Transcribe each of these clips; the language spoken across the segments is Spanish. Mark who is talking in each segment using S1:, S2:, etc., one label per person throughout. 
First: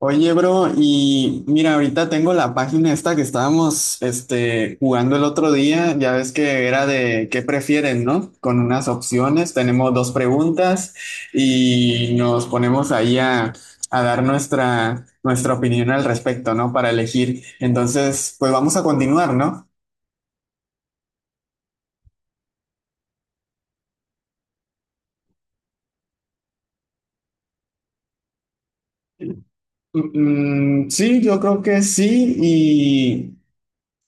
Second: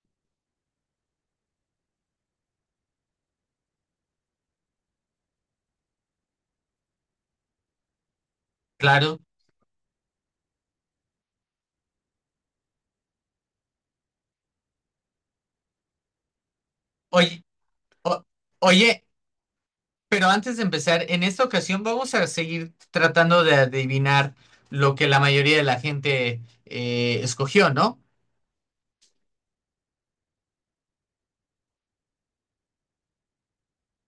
S1: Oye, bro, y mira, ahorita tengo la página esta que estábamos jugando el otro día, ya ves que era de qué prefieren, ¿no? Con unas
S2: Claro.
S1: opciones, tenemos dos preguntas y nos ponemos ahí a dar nuestra opinión al respecto, ¿no? Para elegir.
S2: Oye, o-
S1: Entonces, pues vamos a
S2: oye,
S1: continuar, ¿no?
S2: pero antes de empezar, en esta ocasión vamos a seguir tratando de adivinar lo que la mayoría de la gente escogió, ¿no?
S1: Mm, mm, sí, yo creo que sí, y...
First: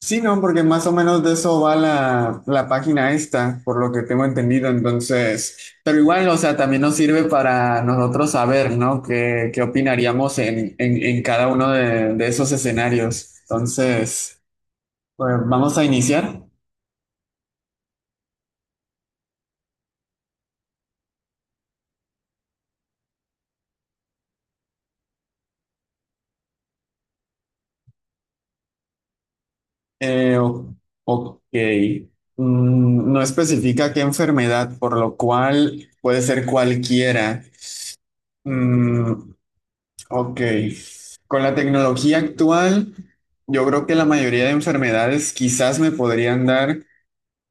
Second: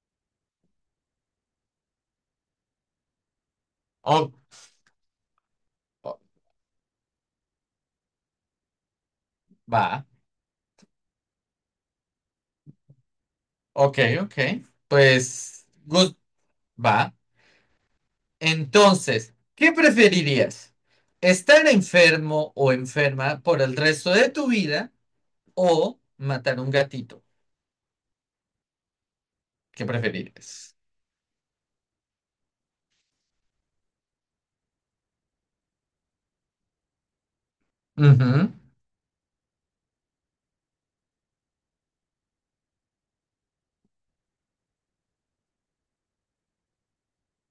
S1: Sí, no, porque más o menos de eso va la página esta, por lo que tengo
S2: O,
S1: entendido. Entonces, pero
S2: o-
S1: igual, o sea, también nos sirve para nosotros saber, ¿no? ¿Qué
S2: Va.
S1: opinaríamos en cada uno de esos escenarios?
S2: Ok, ok.
S1: Entonces, pues
S2: Pues,
S1: vamos a iniciar.
S2: va. Entonces, ¿qué preferirías? ¿Estar enfermo o enferma por el resto de tu vida o matar un gatito? ¿Qué
S1: Eh, o-
S2: preferirías?
S1: ok. No especifica qué enfermedad, por lo cual puede ser cualquiera. Mm, Ok, con la tecnología actual, yo creo que la mayoría de enfermedades quizás me podrían dar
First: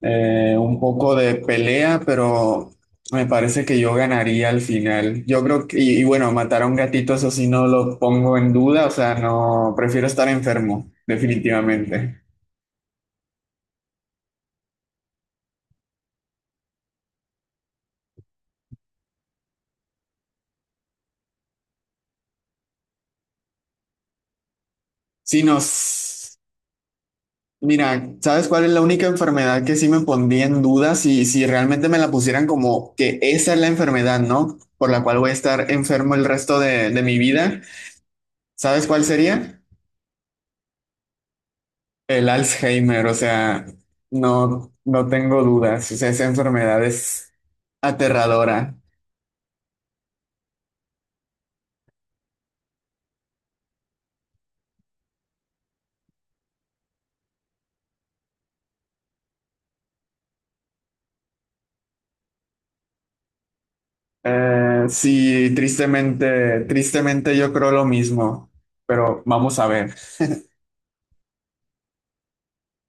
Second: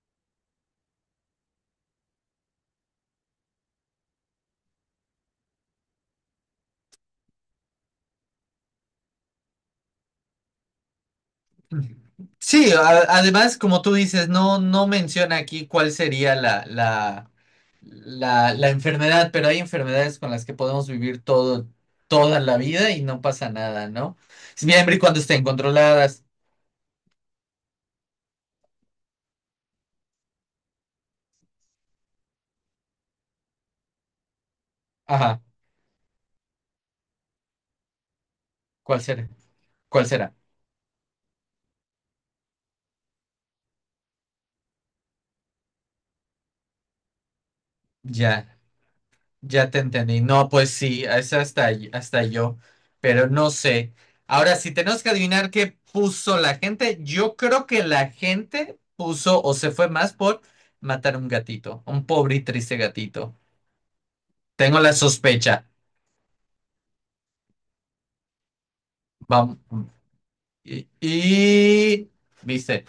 S1: un poco de pelea, pero me parece que yo ganaría al final. Yo creo que, y bueno, matar a un gatito, eso sí no lo pongo en duda, o sea, no, prefiero estar enfermo,
S2: Ujú.
S1: definitivamente.
S2: Sí, además, como tú dices, no, no menciona aquí cuál sería la enfermedad, pero hay enfermedades con las que podemos vivir todo, toda la vida y no pasa nada, ¿no? Siempre y cuando
S1: Sí,
S2: estén controladas.
S1: nos Mira, ¿sabes cuál es la única enfermedad que sí me pondría en duda si realmente me la pusieran como que esa es la enfermedad, ¿no? Por la cual voy a
S2: Ajá,
S1: estar enfermo el resto de mi vida. ¿Sabes
S2: ¿cuál
S1: cuál
S2: será?
S1: sería?
S2: ¿Cuál será?
S1: El Alzheimer, o sea, no, no tengo dudas, o sea, esa enfermedad es
S2: Ya.
S1: aterradora.
S2: Ya te entendí. No, pues sí, es hasta yo, pero no sé. Ahora, si tenemos que adivinar qué puso la gente, yo creo que la gente puso o se fue más por matar un gatito, un pobre y triste gatito. Tengo
S1: Eh,
S2: la
S1: sí,
S2: sospecha.
S1: tristemente, tristemente yo creo lo mismo, pero vamos a
S2: Vamos.
S1: ver.
S2: Y, y- Viste.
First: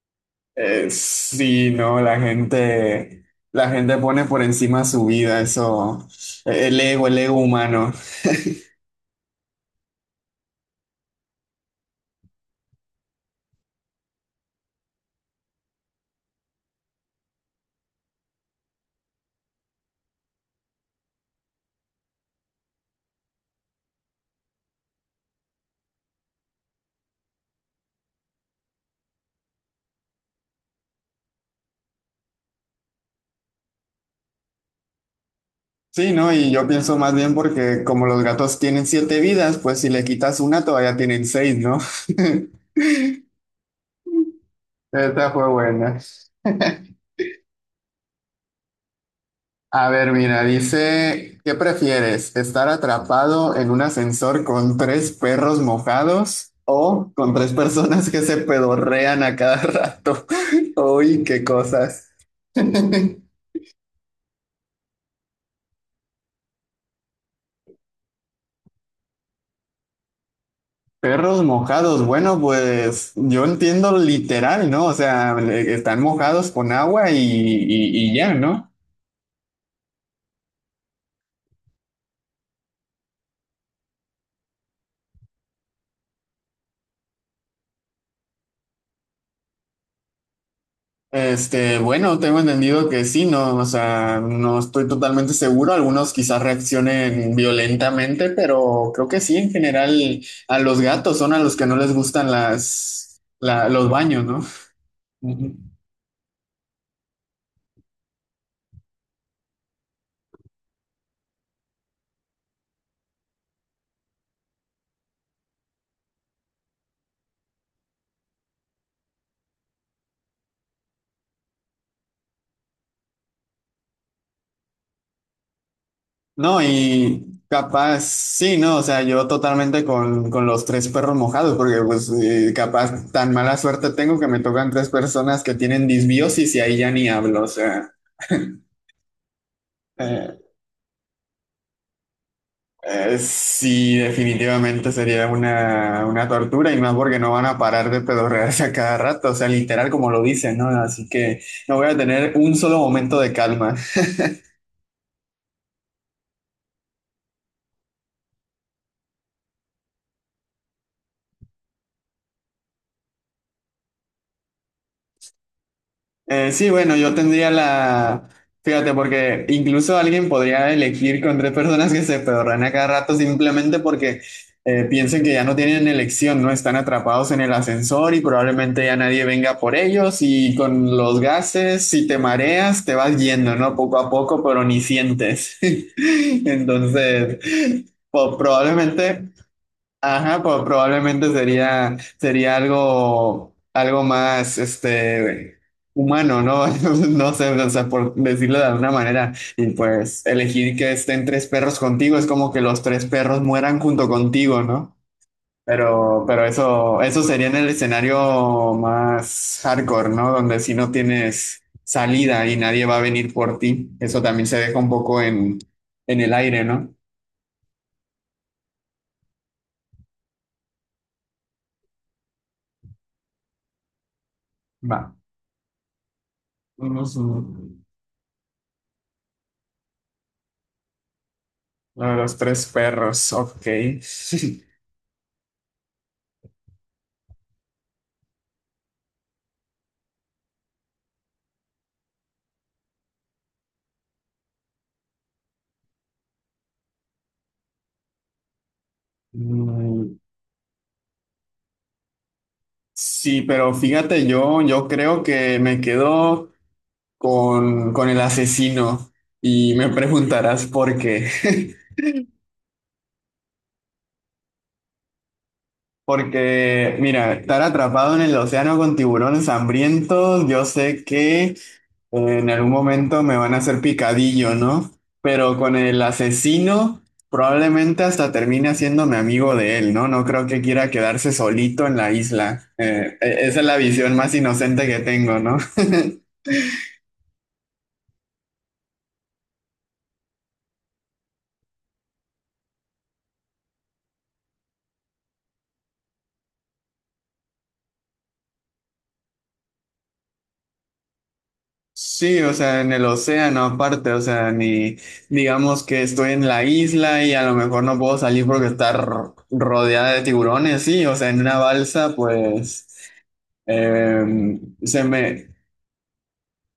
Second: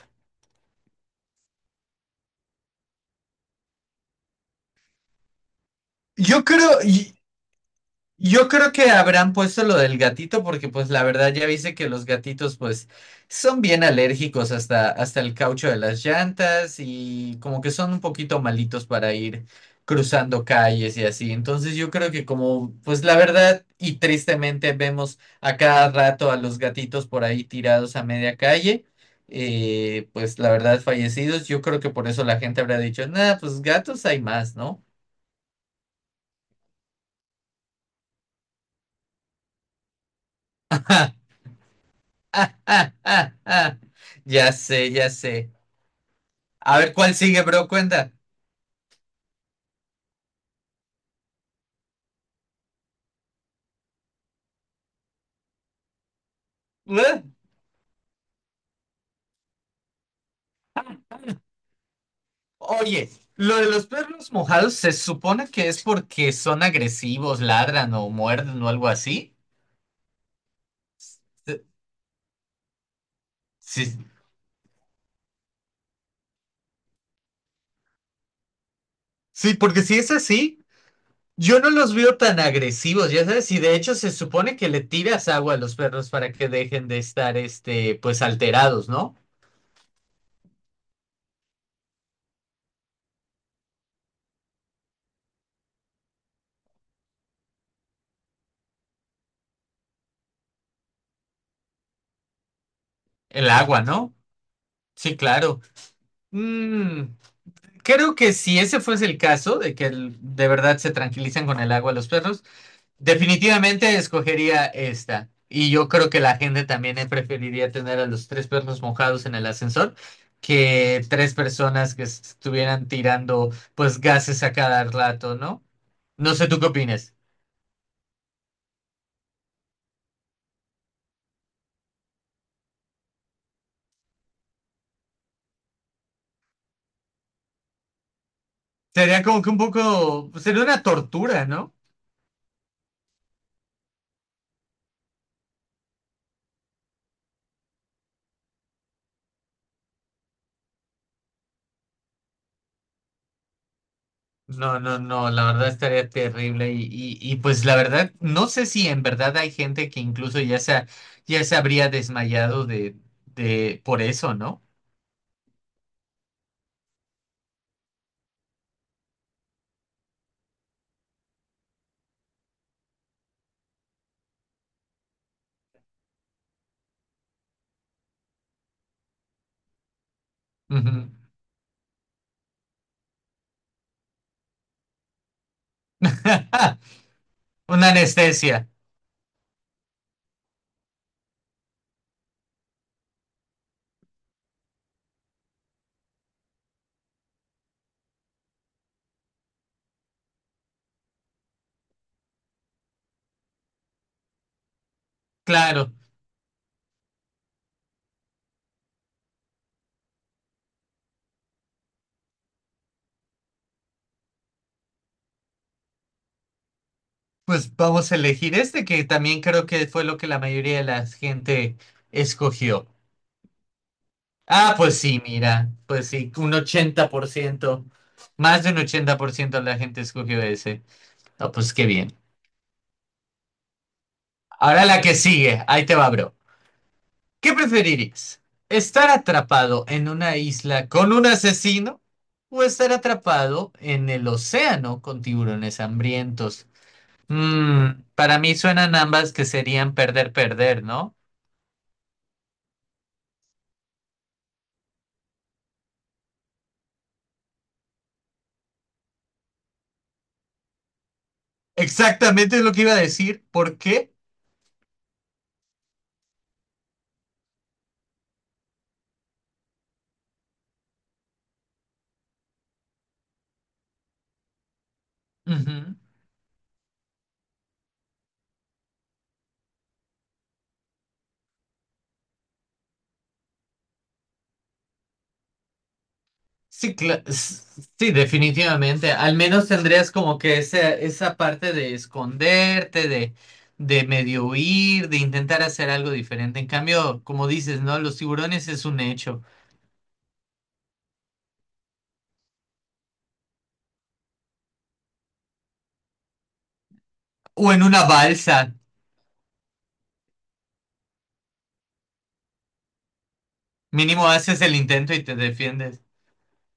S1: Sí, no, la gente pone por encima su vida, eso,
S2: Yo
S1: el
S2: creo.
S1: ego, el ego humano.
S2: Yo creo que habrán puesto lo del gatito porque pues la verdad ya viste que los gatitos pues son bien alérgicos hasta el caucho de las llantas y como que son un poquito malitos para ir cruzando calles y así. Entonces yo creo que como pues la verdad y tristemente vemos a cada rato a los gatitos por ahí tirados a media calle, pues la verdad fallecidos, yo creo que por eso la gente habrá dicho, nada, pues gatos hay más, ¿no?
S1: Sí, no, y yo pienso más bien porque como los gatos tienen siete vidas, pues si le quitas una todavía tienen seis, ¿no?
S2: Ya sé, ya
S1: Esta fue
S2: sé.
S1: buena.
S2: A ver cuál sigue, bro, cuenta.
S1: A ver, mira, dice, ¿qué prefieres? ¿Estar atrapado en un ascensor con tres perros mojados o
S2: Ugh.
S1: con tres personas que se pedorrean a cada rato? Uy, qué cosas.
S2: Oye, lo de los perros mojados se supone que es porque son agresivos, ladran o muerden o algo así.
S1: Perros
S2: Eh,
S1: mojados, bueno, pues yo entiendo
S2: Sí,
S1: literal, ¿no? O sea, están mojados con agua y ya, ¿no?
S2: sí, porque si es así, yo no los veo tan agresivos, ya sabes, y de hecho se supone que le tiras agua a los perros para que dejen de estar, este, pues alterados, ¿no?
S1: Este, bueno, tengo entendido que sí, ¿no? O sea, no estoy totalmente seguro, algunos quizás reaccionen violentamente, pero creo que sí, en general, a los gatos son a los que no les gustan
S2: El agua,
S1: los
S2: ¿no?
S1: baños,
S2: Sí,
S1: ¿no?
S2: claro. Mm. Creo que si ese fuese el caso, de que de verdad se tranquilizan con el agua los perros, definitivamente escogería esta. Y yo creo que la gente también preferiría tener a los tres perros mojados en el ascensor que tres personas que estuvieran tirando pues gases a cada rato, ¿no? No sé, ¿tú
S1: No,
S2: qué opinas?
S1: y capaz, sí, no, o sea, yo totalmente con los tres perros mojados, porque pues capaz tan mala suerte tengo que me tocan tres personas que tienen disbiosis y ahí ya ni hablo, o sea,
S2: Sería como que un poco,
S1: eh,
S2: sería una tortura, ¿no?
S1: sí, definitivamente sería una tortura y más porque no van a parar de pedorrearse a cada rato, o sea, literal como lo dicen, ¿no? Así que no voy a tener un solo momento de calma.
S2: No, no, no, la verdad estaría terrible y pues la verdad, no sé si en verdad hay gente que incluso ya se habría desmayado de por eso, ¿no?
S1: Sí, bueno, yo tendría la... Fíjate, porque incluso alguien podría elegir con tres personas que se pedorrean a cada rato simplemente porque piensen que ya no tienen elección, ¿no? Están atrapados en el ascensor y probablemente ya nadie venga por ellos y con
S2: Ujú.
S1: los gases, si te mareas, te vas yendo, ¿no? Poco a poco, pero ni sientes. Entonces,
S2: Una anestesia,
S1: probablemente... Ajá, pues probablemente sería algo, más, humano, ¿no? No sé, o sea, por decirlo de alguna manera. Y pues elegir que estén tres perros contigo es como que los tres perros mueran junto contigo, ¿no?
S2: claro.
S1: Pero eso sería en el escenario más hardcore, ¿no? Donde si no tienes salida y nadie va a venir por ti, eso también se deja un poco en el aire, ¿no?
S2: Pues vamos a elegir este que también creo que fue lo que la mayoría de la gente escogió. Ah, pues
S1: Va.
S2: sí, mira, pues sí, un ochenta
S1: Unos,
S2: por
S1: mm,
S2: ciento, más de un 80% de la gente escogió ese. Ah, pues qué
S1: Uno de
S2: bien.
S1: los tres perros, ok.
S2: Ahora la que sigue, ahí te va, bro. ¿Qué preferirías? ¿Estar atrapado en una isla con un asesino o estar atrapado en el océano con tiburones hambrientos? Mm, para mí suenan ambas que serían
S1: Mm,
S2: perder, perder, ¿no?
S1: Sí, pero fíjate, yo creo que me quedo con el asesino y me preguntarás por qué.
S2: Exactamente es lo que iba a decir. ¿Por qué?
S1: Porque, mira, estar atrapado en el océano con tiburones hambrientos, yo sé que pues, en algún momento me van a hacer picadillo, ¿no? Pero con
S2: Ujú.
S1: el asesino probablemente hasta termine haciéndome amigo de él, ¿no? No creo que quiera quedarse solito en la isla. Esa es la visión más inocente que tengo, ¿no?
S2: Sí, sí, definitivamente. Al menos tendrías como que esa parte de esconderte, de medio huir, de intentar hacer algo diferente. En cambio, como dices, ¿no? Los tiburones es un hecho.
S1: Sí, o sea, en el océano aparte, o sea, ni digamos que estoy en la isla y a lo
S2: O en
S1: mejor no
S2: una
S1: puedo salir
S2: balsa.
S1: porque está rodeada de tiburones, sí, o sea, en una balsa, pues
S2: Mínimo
S1: eh,
S2: haces el
S1: se
S2: intento y te
S1: me,
S2: defiendes.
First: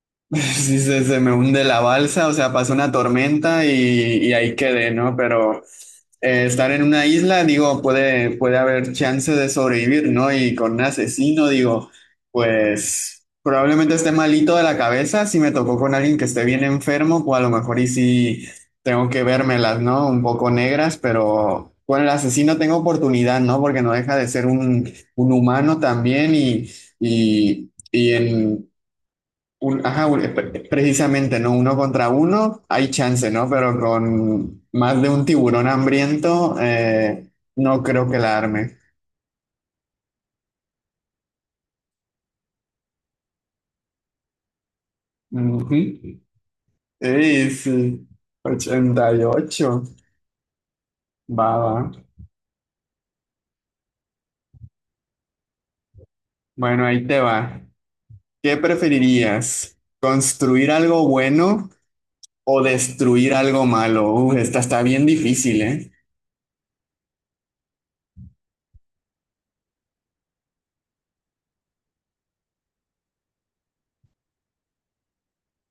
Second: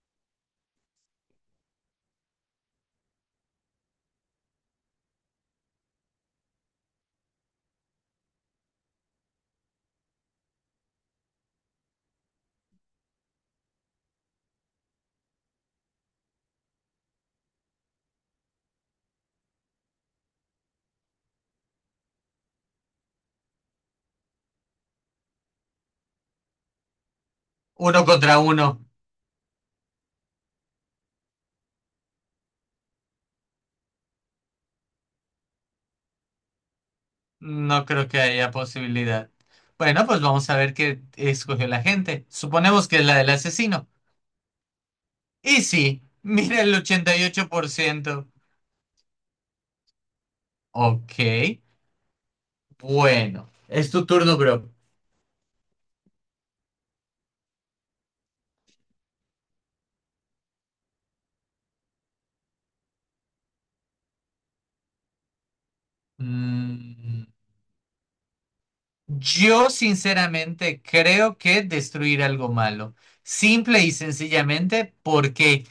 S1: Sí, se me hunde la balsa, o sea, pasó una tormenta y ahí quedé, ¿no? Pero estar en una isla, digo, puede haber chance de sobrevivir, ¿no? Y con un asesino, digo, pues probablemente esté malito de la cabeza, si me tocó con alguien que esté bien enfermo, pues a lo mejor y sí tengo que vérmelas, ¿no? Un poco negras, pero con el asesino tengo oportunidad, ¿no? Porque no deja de ser un humano también y... Y,
S2: Uno
S1: y
S2: contra uno.
S1: en ajá, precisamente, ¿no? Uno contra uno, hay chance, ¿no? Pero con más de un tiburón hambriento, no
S2: No creo
S1: creo que
S2: que
S1: la
S2: haya
S1: arme.
S2: posibilidad. Bueno, pues vamos a ver qué escogió la gente. Suponemos que es la del asesino. Y
S1: Ujú.
S2: sí, mira el
S1: Sí, sí.
S2: 88%.
S1: 88.
S2: Ok.
S1: Va, va.
S2: Bueno, es tu turno, bro.
S1: Bueno, ahí te va. ¿Qué preferirías? ¿Construir algo bueno o destruir algo malo? Uf, esta está bien difícil, ¿eh?
S2: Mm, yo sinceramente creo que destruir algo malo. Simple y sencillamente porque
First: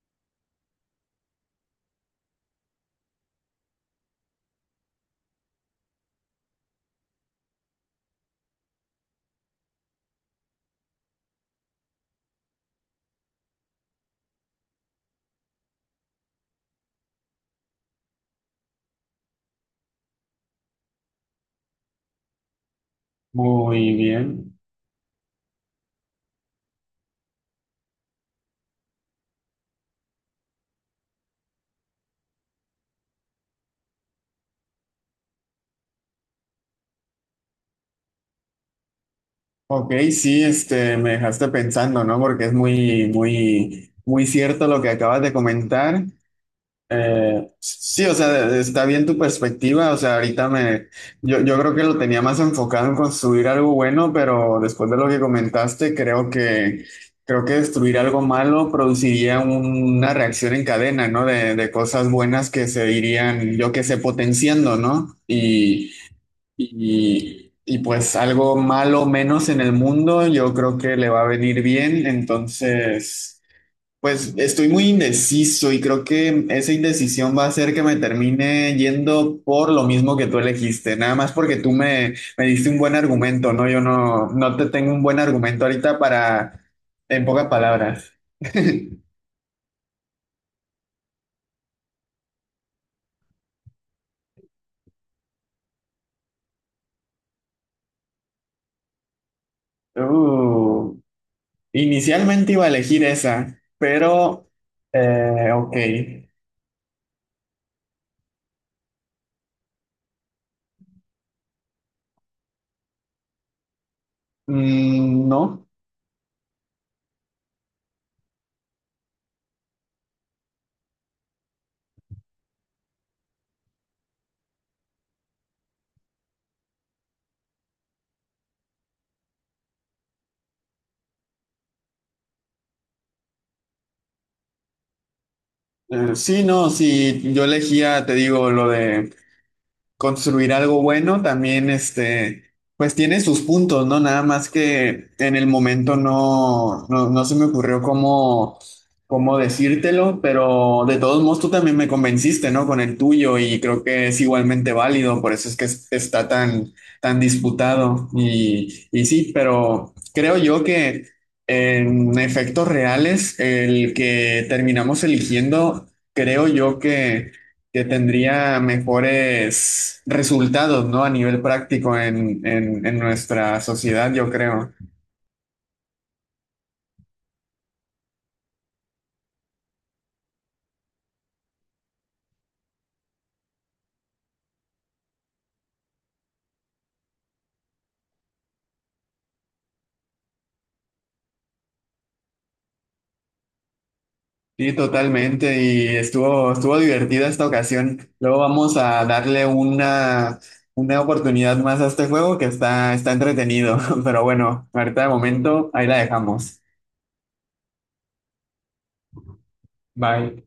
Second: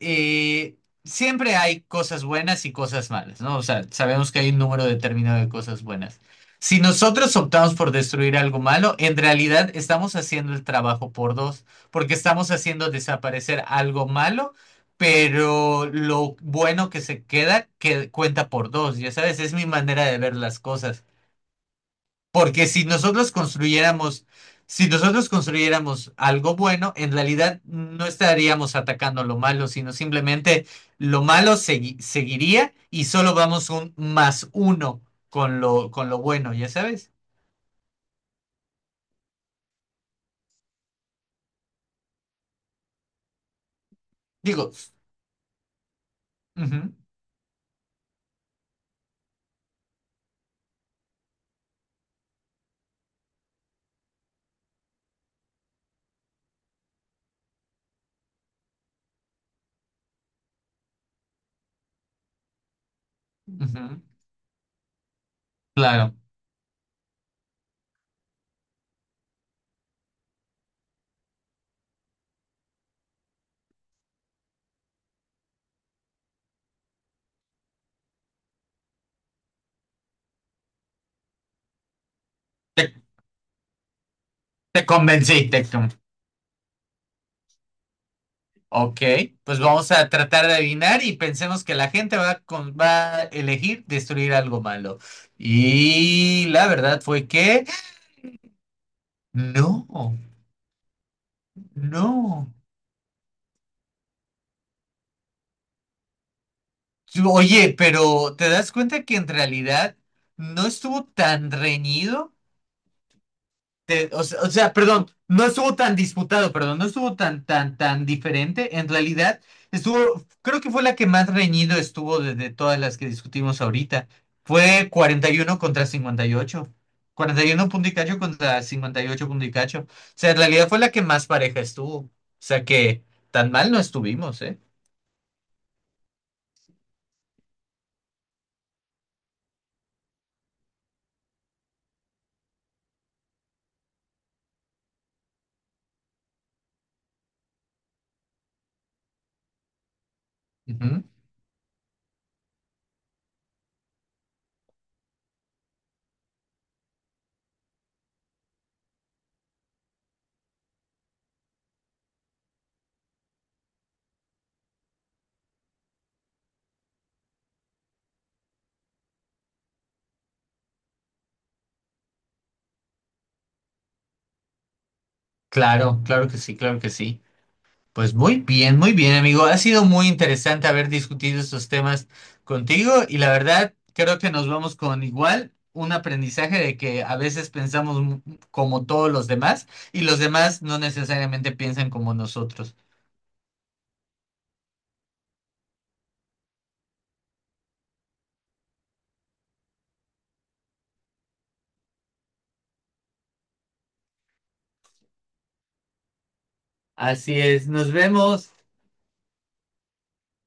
S2: eh, siempre hay cosas buenas y cosas malas, ¿no? O sea, sabemos que hay un número determinado de cosas buenas. Si nosotros optamos por destruir algo malo, en realidad estamos haciendo el trabajo por dos, porque estamos haciendo desaparecer algo malo, pero lo bueno que se queda, que cuenta por dos, ya sabes, es mi manera de ver las cosas. Porque
S1: Muy bien.
S2: si nosotros construyéramos algo bueno, en realidad no estaríamos atacando lo malo, sino simplemente lo malo seguiría y solo vamos un más uno con lo bueno, ¿ya sabes?
S1: Ok, sí, este, me dejaste pensando, ¿no? Porque es muy, muy, muy cierto
S2: Digo,
S1: lo que acabas de comentar.
S2: ujú,
S1: Sí, o sea, está bien tu perspectiva. O sea, ahorita yo creo que lo tenía más enfocado en construir algo bueno, pero después de lo que comentaste, creo que destruir algo malo produciría una reacción en cadena, ¿no? De cosas buenas que se irían, yo que sé,
S2: ujú,
S1: potenciando, ¿no? Y
S2: claro.
S1: y pues algo malo menos en el mundo, yo creo que le va a venir bien. Entonces, pues estoy muy indeciso y creo que esa indecisión va a hacer que me termine yendo por lo mismo que tú elegiste, nada más porque tú me diste un
S2: Te,
S1: buen argumento, ¿no? Yo no, no te
S2: te
S1: tengo un buen
S2: convencí, te
S1: argumento
S2: con-
S1: ahorita para, en pocas palabras.
S2: Ok, pues vamos a tratar de adivinar y pensemos que la gente va a elegir destruir algo malo. Y la verdad fue que no.
S1: Uh,
S2: No.
S1: inicialmente iba a elegir esa, pero, ok.
S2: Oye, pero ¿te das cuenta que en realidad no estuvo tan reñido? O sea, perdón,
S1: Mm,
S2: no
S1: no.
S2: estuvo tan disputado, perdón, no estuvo tan, tan, tan diferente. En realidad estuvo, creo que fue la que más reñido estuvo de todas las que discutimos ahorita. Fue 41 contra cincuenta y 41 punto y cacho contra 58 punto y cacho. O sea, en realidad fue la que más pareja estuvo. O sea que tan mal no estuvimos, ¿eh?
S1: Sí no, sí, yo elegía, te digo, lo de construir algo bueno también, este, pues tiene sus puntos, ¿no? Nada más que en el momento no, no, no se me ocurrió cómo, cómo decírtelo, pero de
S2: Ujú.
S1: todos modos tú también me convenciste, ¿no? Con el tuyo y creo que es igualmente válido, por eso es que está tan disputado y sí, pero creo yo que en efectos reales el que terminamos eligiendo, creo yo que tendría mejores resultados, ¿no? A nivel práctico en nuestra sociedad, yo creo.
S2: Claro, claro que sí, claro que sí. Pues muy bien, amigo. Ha sido muy interesante haber discutido estos temas contigo y la verdad creo que nos vamos con igual un aprendizaje de que a veces pensamos como todos los demás y los demás no necesariamente piensan como nosotros.
S1: Sí, totalmente. Y estuvo divertida esta ocasión. Luego vamos a darle una oportunidad más a este juego que está entretenido. Pero bueno, ahorita de momento ahí la dejamos.
S2: Así es, nos vemos.
S1: Bye.